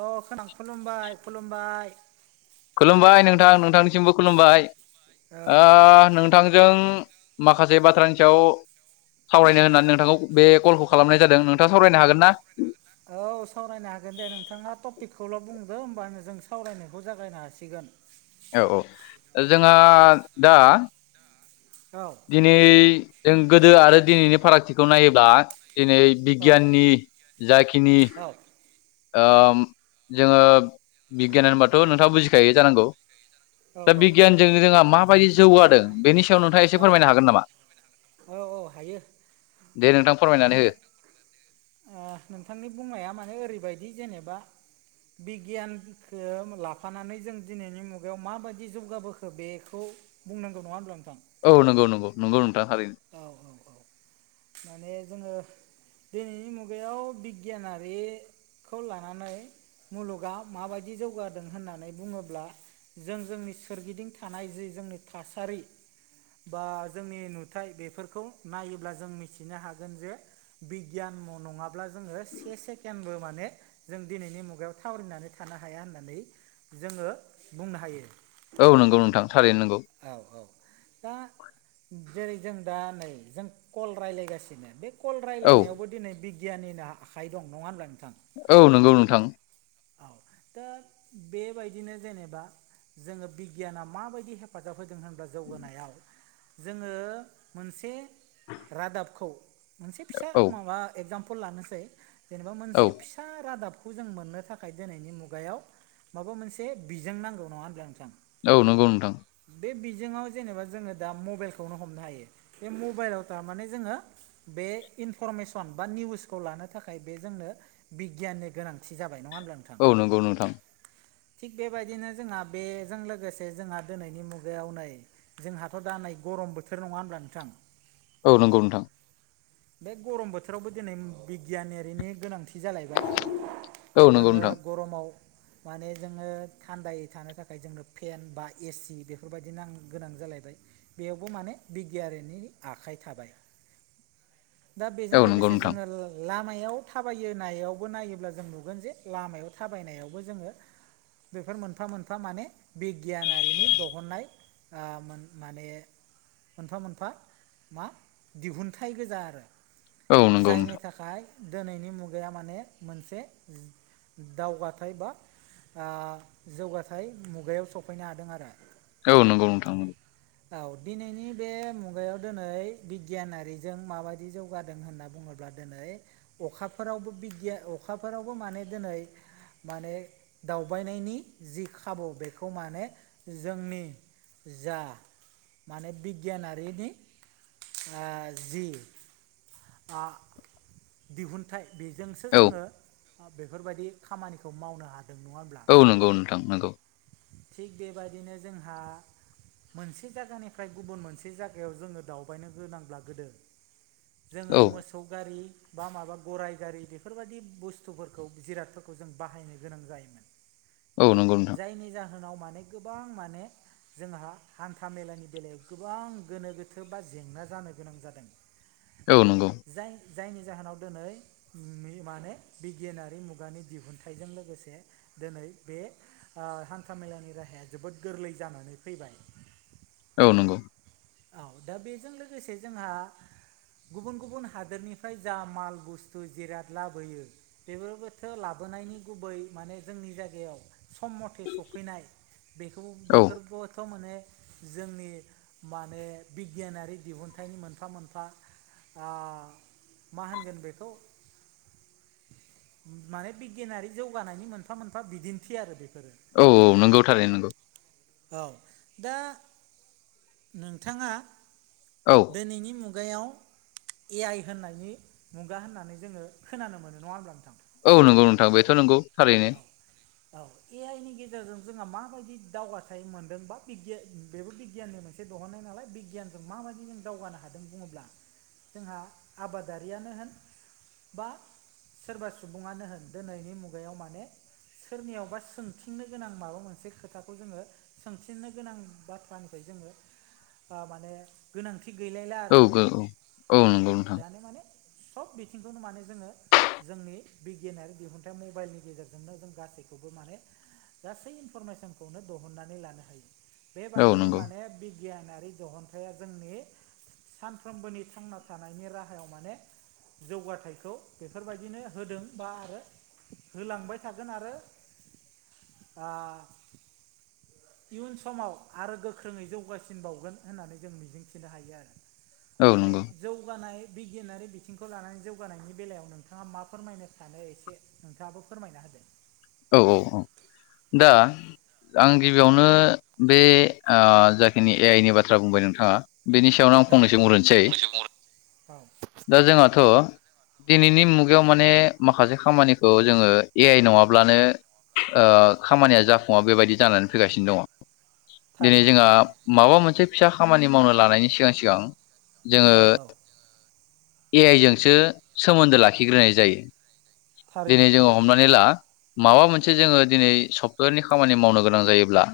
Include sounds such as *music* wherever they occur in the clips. अ खोनादों खुलुमबाय खुलुमबाय खुलुमबाय नोंथां नोंथांनिसिमबो खुलुमबाय। औ नोंथांजों माखासे बाथ्रानि सायाव सावरायनो होननानै नोंथांखौ बे कलखौ खालामनाय जादों नोंथांङा सावरायनो हागोन ना? औव सावरायनो हागोन दे नोंथांङा टपिकखौल' बुंदों होमबानो जों सावरायनायखौ जागायनो हासिगोन। औव औव जोंहा दा दा औ दिनै जों गोदो आरो दिनैनि फारागथिखौ नायोब्ला दिनै औ बिगियाननि जाखिनि औ जोंङो बिगियान होनबथ' नोंथांङा बुजिखायो जानांगौ। औ दा बिगियानजों जोंहा माबायदि जौगादों बेनि सायाव नोंथांङा एसे औ फोरमायनो हागोन नामा? औ औ हायो दे नोंथां फोरमायनानै माने हो नोंथांनि बुंनाया माने ओरैबायदि जेनेबा बिगियानखौ लाफानानै जों दिनैनि मुगायाव बेायाव माबायदि जौगाबोखो बेखौ बुंनांगौ नङा होनोमब्ला नोंथां औ नंगौगौ नंगौ नथां ह औ औ औ माने जोङो दिनैनि मुगायाव बिगियानारि खौ लानानै मुलुगा माबायदि जौगादों होननानै बुङोब्ला जों जोंनि सोरगिदिं थानाय जि जोंनि थासारि बा जोंनि नाथाय बेफोरखौ नायोब्ला जों मिथिनो हागोन जे बिगियान नङाब्ला जोङो से सेकेन्दडबो माने जों दिनैनि मुगायाव थावरिनानै थानो हाया होननानै जोङो बुंनो हायो औ नंगौ नोंथां थारैनो नोंगौ औ औ दा जेरै जों दा नै जों कल रायज्लायगासिनो बे कल औ रायलायावबो दिनै बिगियाननिनो आखाइ दं नङा होनब्ला नोंथां औ नंगौ नोंथां औ दा बेबायदिनो जेनेबा जोङो बिगियाना माबायदि हेफाजाब होदों होनब्ला जौगानायाव जोङो मोनसे रादाबखौ मोनसे फिसा औ माबा एगजामपोल लानोसै जेनेबा औ मोनसे फिसा रादाब खौ जों मोननो थाखाय दिनैनि मुगायाव माबा मोनसे बिजों नांगौ नङा होनब्ला नोंथां *unintelligible* औ नंगौ नोंथां बे बिजोङाव जेनेबा जोङो दा मबाइलखौनो हमनो हायो बे मबाइलाव थाराने जोङो *unintelligible* बे इनफरमेसन बा निउसखौ लानो थाखाय बे जोंनो *unintelligible* बिगियाननि गोनांथि जाबाय नङा होमब्ला नोंथ औ नंगौ नोंथां थिग बेबायदिनो जोंहा बेजों लोगोसे जोंहा दोनैनि मुगायाव नै जोंहाथ' दा नै गरम बोथोर नङा होनोमब्ला नोंथां औ नंगौ नोंथां बे गरम बोथोरावबो दिनै बिगियानरिनि गोनांथि जालायबाय औ नंगौ नोङो नोंथां गरमाव माने जोङो थान्दायै थानो थाखाय जोंनो फेेन बा एसि बेफोरबायदिनोांगोनां जालायबाय बेयावबो माने बिगियाननि आखाइ थाबाय दा बेजों औ नंगौ लोगोसे नोंथां जोङो लामायाव थाबायोनायावबो नायोब्ला जों नुगोन जे लामायाव थाबायनायावबो जोङो। बेफोर मोनफा मोनफा माने बिगियान आरो हारिनि दिहुननाय माने मोनफा मोनफा मा दिहुनथाइ गोजा आरो औ नंगौ जायनि नोंथां थाखाय नथाय दिनैनि मुगाया माने मोनसे दावगाथाय बा जौगाथाय मुगायाव सफैनो हादों आरो औ नंगौ नोंथां *inaudible* औ दिनैनि बे मुगायाव दिनै बिगियानारिजों माबायदि जौगादों होनना बुङोब्ला दिनै अखाफोरावबो बिदिया अखाफोरावबो माने दिनै माने दावबायनायनि जि खाबु बेखौ माने जोंनि जा माने बिगियानारिनि जि दिहु *unintelligible* नथाय बेजोंसो औ जोङो बेफोरबायदि खामानिखौ मावनो हादों नङा ह होनब्ला औ नगौ नोंथां नगौ थिग बेबायदिनो जोंहा मोनसे जागानिफ्राय गुबुन मोनसे जागायाव जोङो दावबायनो गोनांब्ला गोदो जोङो औ मो सौ गारि बा माबा गराइ गारि बेफोरबायदि बुस्थुफोरखौ जिरादफोरखौ जों बाहायनो गोनां जायोमोन। *inaudible* औ नंगौ नोंथां। जायनि जाहोनाव माने गोबां माने जोंहा हान्था मेलानि बेलायाव गोबां गोनो गोथो बा जेंना जानो गोनां जादों। *inaudible* औ नंगौ। जाय जायनि जाहोनाव दोनै उम मे माने बिगियानारि मुगानि दिहुनथाइजों लोगोसे दोनै बे ओ हान्था मेलानि राहा या जोबोद गोरलै जानानै फैबाय। *unintelligible* औ नंगौ। औ दा बेजों लोगोसे जोंहा गुबुन गुबुन हादोरनिफ्राय जा माल बुस्थु जिराद लाबोयो बेफोरबोथो लाबोनायनि गुबै माने जोंनि जायगायाव सम मथे सफैनाय बेखौ औ बेफोरखौथ' माने जोंनि माने बिगियानारि दिहुन्थायनि मोनफा मोनफा आ मा होनगोन बेखौ माने बिगियानारि जौगानायनि मोनफा मोनफा बिदिन्थि आरो बेफोरो। औ औ नंगौ थारैनो नंगौ। औ दा नोंथाङा औ। दोनैनि मुगायाव ए आइ होननायनि मुगा होननानै जोङो खोनानो मोनो नङा होमब्ला नोंथां? औ नंगौ नोंथां बेथ' नंगौ थारैनो। औ औ ए आइ नि गेजेरजों जोंहा माबायदि दावगा नाय मोनदों बा बिगिया बेबो बिगियाननि मोनसे दहननाय नालाय बिगियानजों माबायदि जों दावगानो हा दों बुंङोब्ला जोंहा आबादारियानो होन बा सोरबा सुबुंङानो होन दिनैनि मुगायाव माने सोरनियावबा सोंथिंनो गोनां माबा मोनसे खोथाखौ जोङो सोंफिननो गोनां बाथ्रानिफ्राय जोङो ओ माने गोनांथि गैलायला औ आरो माने औ औ नंगौ नोंथां दाना माने सब बिथिंखौनो माने जोङो जोंनि बिगियानारि दिहुन्थाय मबाइलनि गेजेरजोंनो जों गासैखौबो माने गासै इनफरमेसनखौनो दहननानै लानो हायो औ बेबायदिनो नंगौ माने बि गियानारि दहन्थाया जोंनि सानफ्रोमबोनि थांना थानायनि राहायाव माने जौगाथायखौ बेफोरबायदिनो होदों बा आरो होलांबाय थागोन आरो आं इयुन समाव आरो गोख्रोङै जौगासिनबावगोन होननानै जों मिजिंथिनो हायो आरो। औ दा बे नंगौ जौगानाय बिगियानारि बिथिंखौ लानानै जौगानायनि बेलायाव नोंथाङा मा फोरमायनो सानो एसे नोंथाङाबो फोरमायना होदो। औ औ औ दा औ आं गिबियावनो बे ओ जाखिनि ए आइ नि बाथ्रा बुंबाय नोंथाङा। बेनि सायावनो आं औ फंनैसो बुंग्रोनोसै *unintelligible* औ। दा जोंहाथ' दिनैनि मुगायाव माने माखासे खामानिखौ जोङो ए आइ नंङाब्लानो ओ खामानिया जाफुंङा बेबायदि जानानै फैगासिनो दङ। जेरै थारैनो जोंहा थारैनो माबा मोनसे फिसा खामानि मावनो लानायनि सिगां सिगां जोङो औ औ ए आइ जोंसो सोमोन्दो लाखिग्रोनाय जायो दिनै थारैनो जोङो थारैनो हमनानै ला। माबा मोनसे जोङो दिनै सफ्टवेरनि खामानि मावनो गोनां जायोब्ला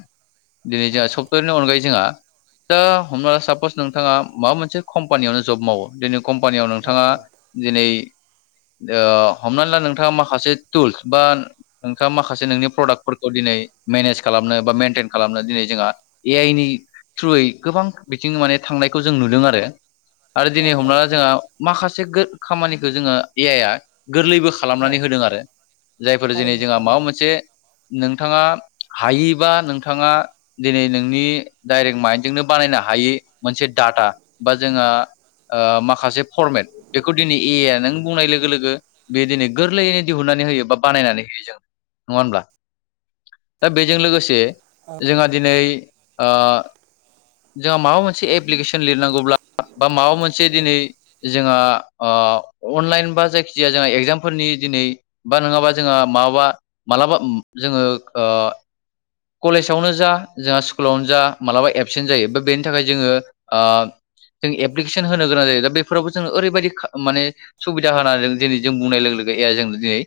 दिनै औ जोंहा औ सप्तेयारनि अनगायै जोंहा दा हमना सापस नोंथाङा माबा मोनसे कम्पानियावनो जब मावो *unintelligible* कम्पानियाव औ नोंथाङा औ दिनै हमनानै ला नोंथाङा माखासे टुलस बा नोंथाङा माखासे नोंनि प्रडाक्टफोरखौ दिनै मेनेज खालामनो बा मेइेनटेन खालामनो दिनै जोंहा ए आइ नि थ्रुयै गोबां बिथिं माने थांनायखौ जों नुदों आरो। आरो औ दिनै हमना ला औ जोंहा माखासे खामानिखौ जोङो ए आइ या गोरलैबो औ औ खालामनानै होदों आरो जायफोर दिनै थारैनो जोंहा थारैनो माबा मोनसे नोंथाङा हायैबा नोंथाङा दिनै नोंनि डाइरेक्ट माइन्डजोंनो बानायनो हायि मोनसे डाटा बा जोंहा माखासे फरमेट बेखौ दिनै ए आइ आ नों बुंनाय लोगो लोगो बे दिनै गोरलैयैनो दिहुननानै होयो बा बानायनानै होयो जों नङा होमब्ला? दा बेजों लोगोसे औ औ जोंहा औ दिनै जोंहा माबा मोनसे एप्लिकेसन लिरनांगौब्ला बा माबा मोनसे औ दिनै जोंहा अनलाइन बा जायखि जाया जोंहा एगजामफोरनि दिनै बा नङाबा जोंहा माबा मालाबा जोङो कलेजावनो जा जोंहा स्कुलावनो जा मालाबा एबसेन्ट जायो बा बेनि थाखाय जोङो जों एप्लिकेसन होनो गोनां जायो दा बे फोरावबो जोङो ओरैबायदि माने सुबिदा होनानै दिनै जों बुंनाय लोगो लोगो *unintelligible* जों दिनै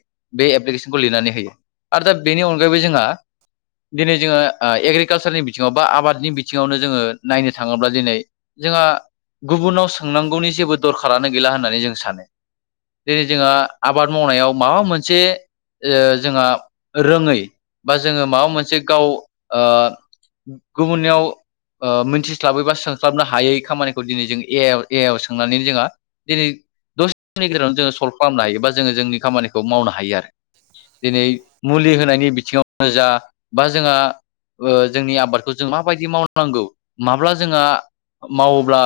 बे एप्लिकेसनखौ लिरनानै होयो आरो दा बेनि अनगायैबो जोंहा दिनै जोङो एग्रिकालसारनि बिथिङाव बा आबादनि बिथिङावनो जोङो नायनो थाङोब्ला दिनै जोंहा गुबुनाव सोंनांगौनि जेबो दरखारानो गैला होननानै जों सानो दिनै जोंहा आबाद मावनायाव माबा मोनसे जोंहा रोङै बा जोङो माबा मोनसे गाव गुबुननियाव मिथिस्लाबै बा सोंस्लाबनो हायै खामानिखौ दिनै जों ए आइ आव ए आव सोंनानै जोंहा दिनै दसे समनि गेजेरावनो जोङो सल्भ खालामनो हायो बा जोङो जोंनि खामानिखौ मावनो हायो आरो। दिनै मुलि होनायनि बिथिङावनो जा बा जोंहा जोंनि आबादखौ जों माबायदि मावनांगौ माब्ला जोंहा मावोब्ला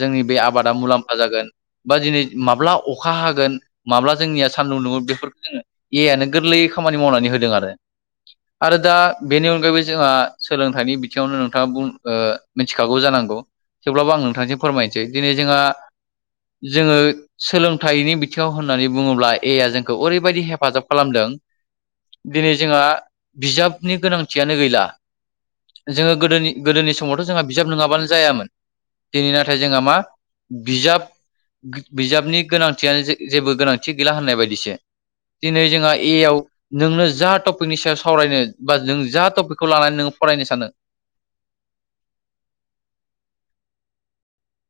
जोंनि बे आबादा मुलाम फा जागोन बा दिनै माब्ला अखा हागोन माब्ला जोंनिया सान्दुं दुंङो बेफोरखौ जोङो ए आइ आनो गोरलैयै खामानि मावनानै होदों आरो। आरो दा बेनि अनगायैबो जोंहा सोलोंथाइनि बिथिङावनो नोंथाङा मिथिखागौ जानांगौ थेवब्लाबो आं नोंथांसिम फोरमायनोसै दिनै जोंहा जोङो सोलोंथाइनि बिथिङाव होननानै बुङोब्ला ए आइ जोंखौ ओरैबायदि हेफाजाब खालामदों दिनै जोंहा बिजाबनि गोनांथियानो गैला। जोङो गोदोनि गोदोनि समावथ' जोंहा बिजाब नङाबानो जायामोन। दिनै नाथाय जोंहा मा बिजाब बिजाबनि गोनांथियानो जेबो गोनांथि गैला होननाय बायदिसो दिनै जोंहा ए आव नोंनो जा टपिकनि सायाव सावरायनो बा नों जा टपिकखौ लानानै नोङो फरायनो सानो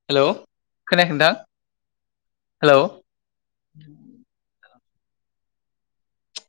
हेलौ खोनायाखै नोंथां हेलौ?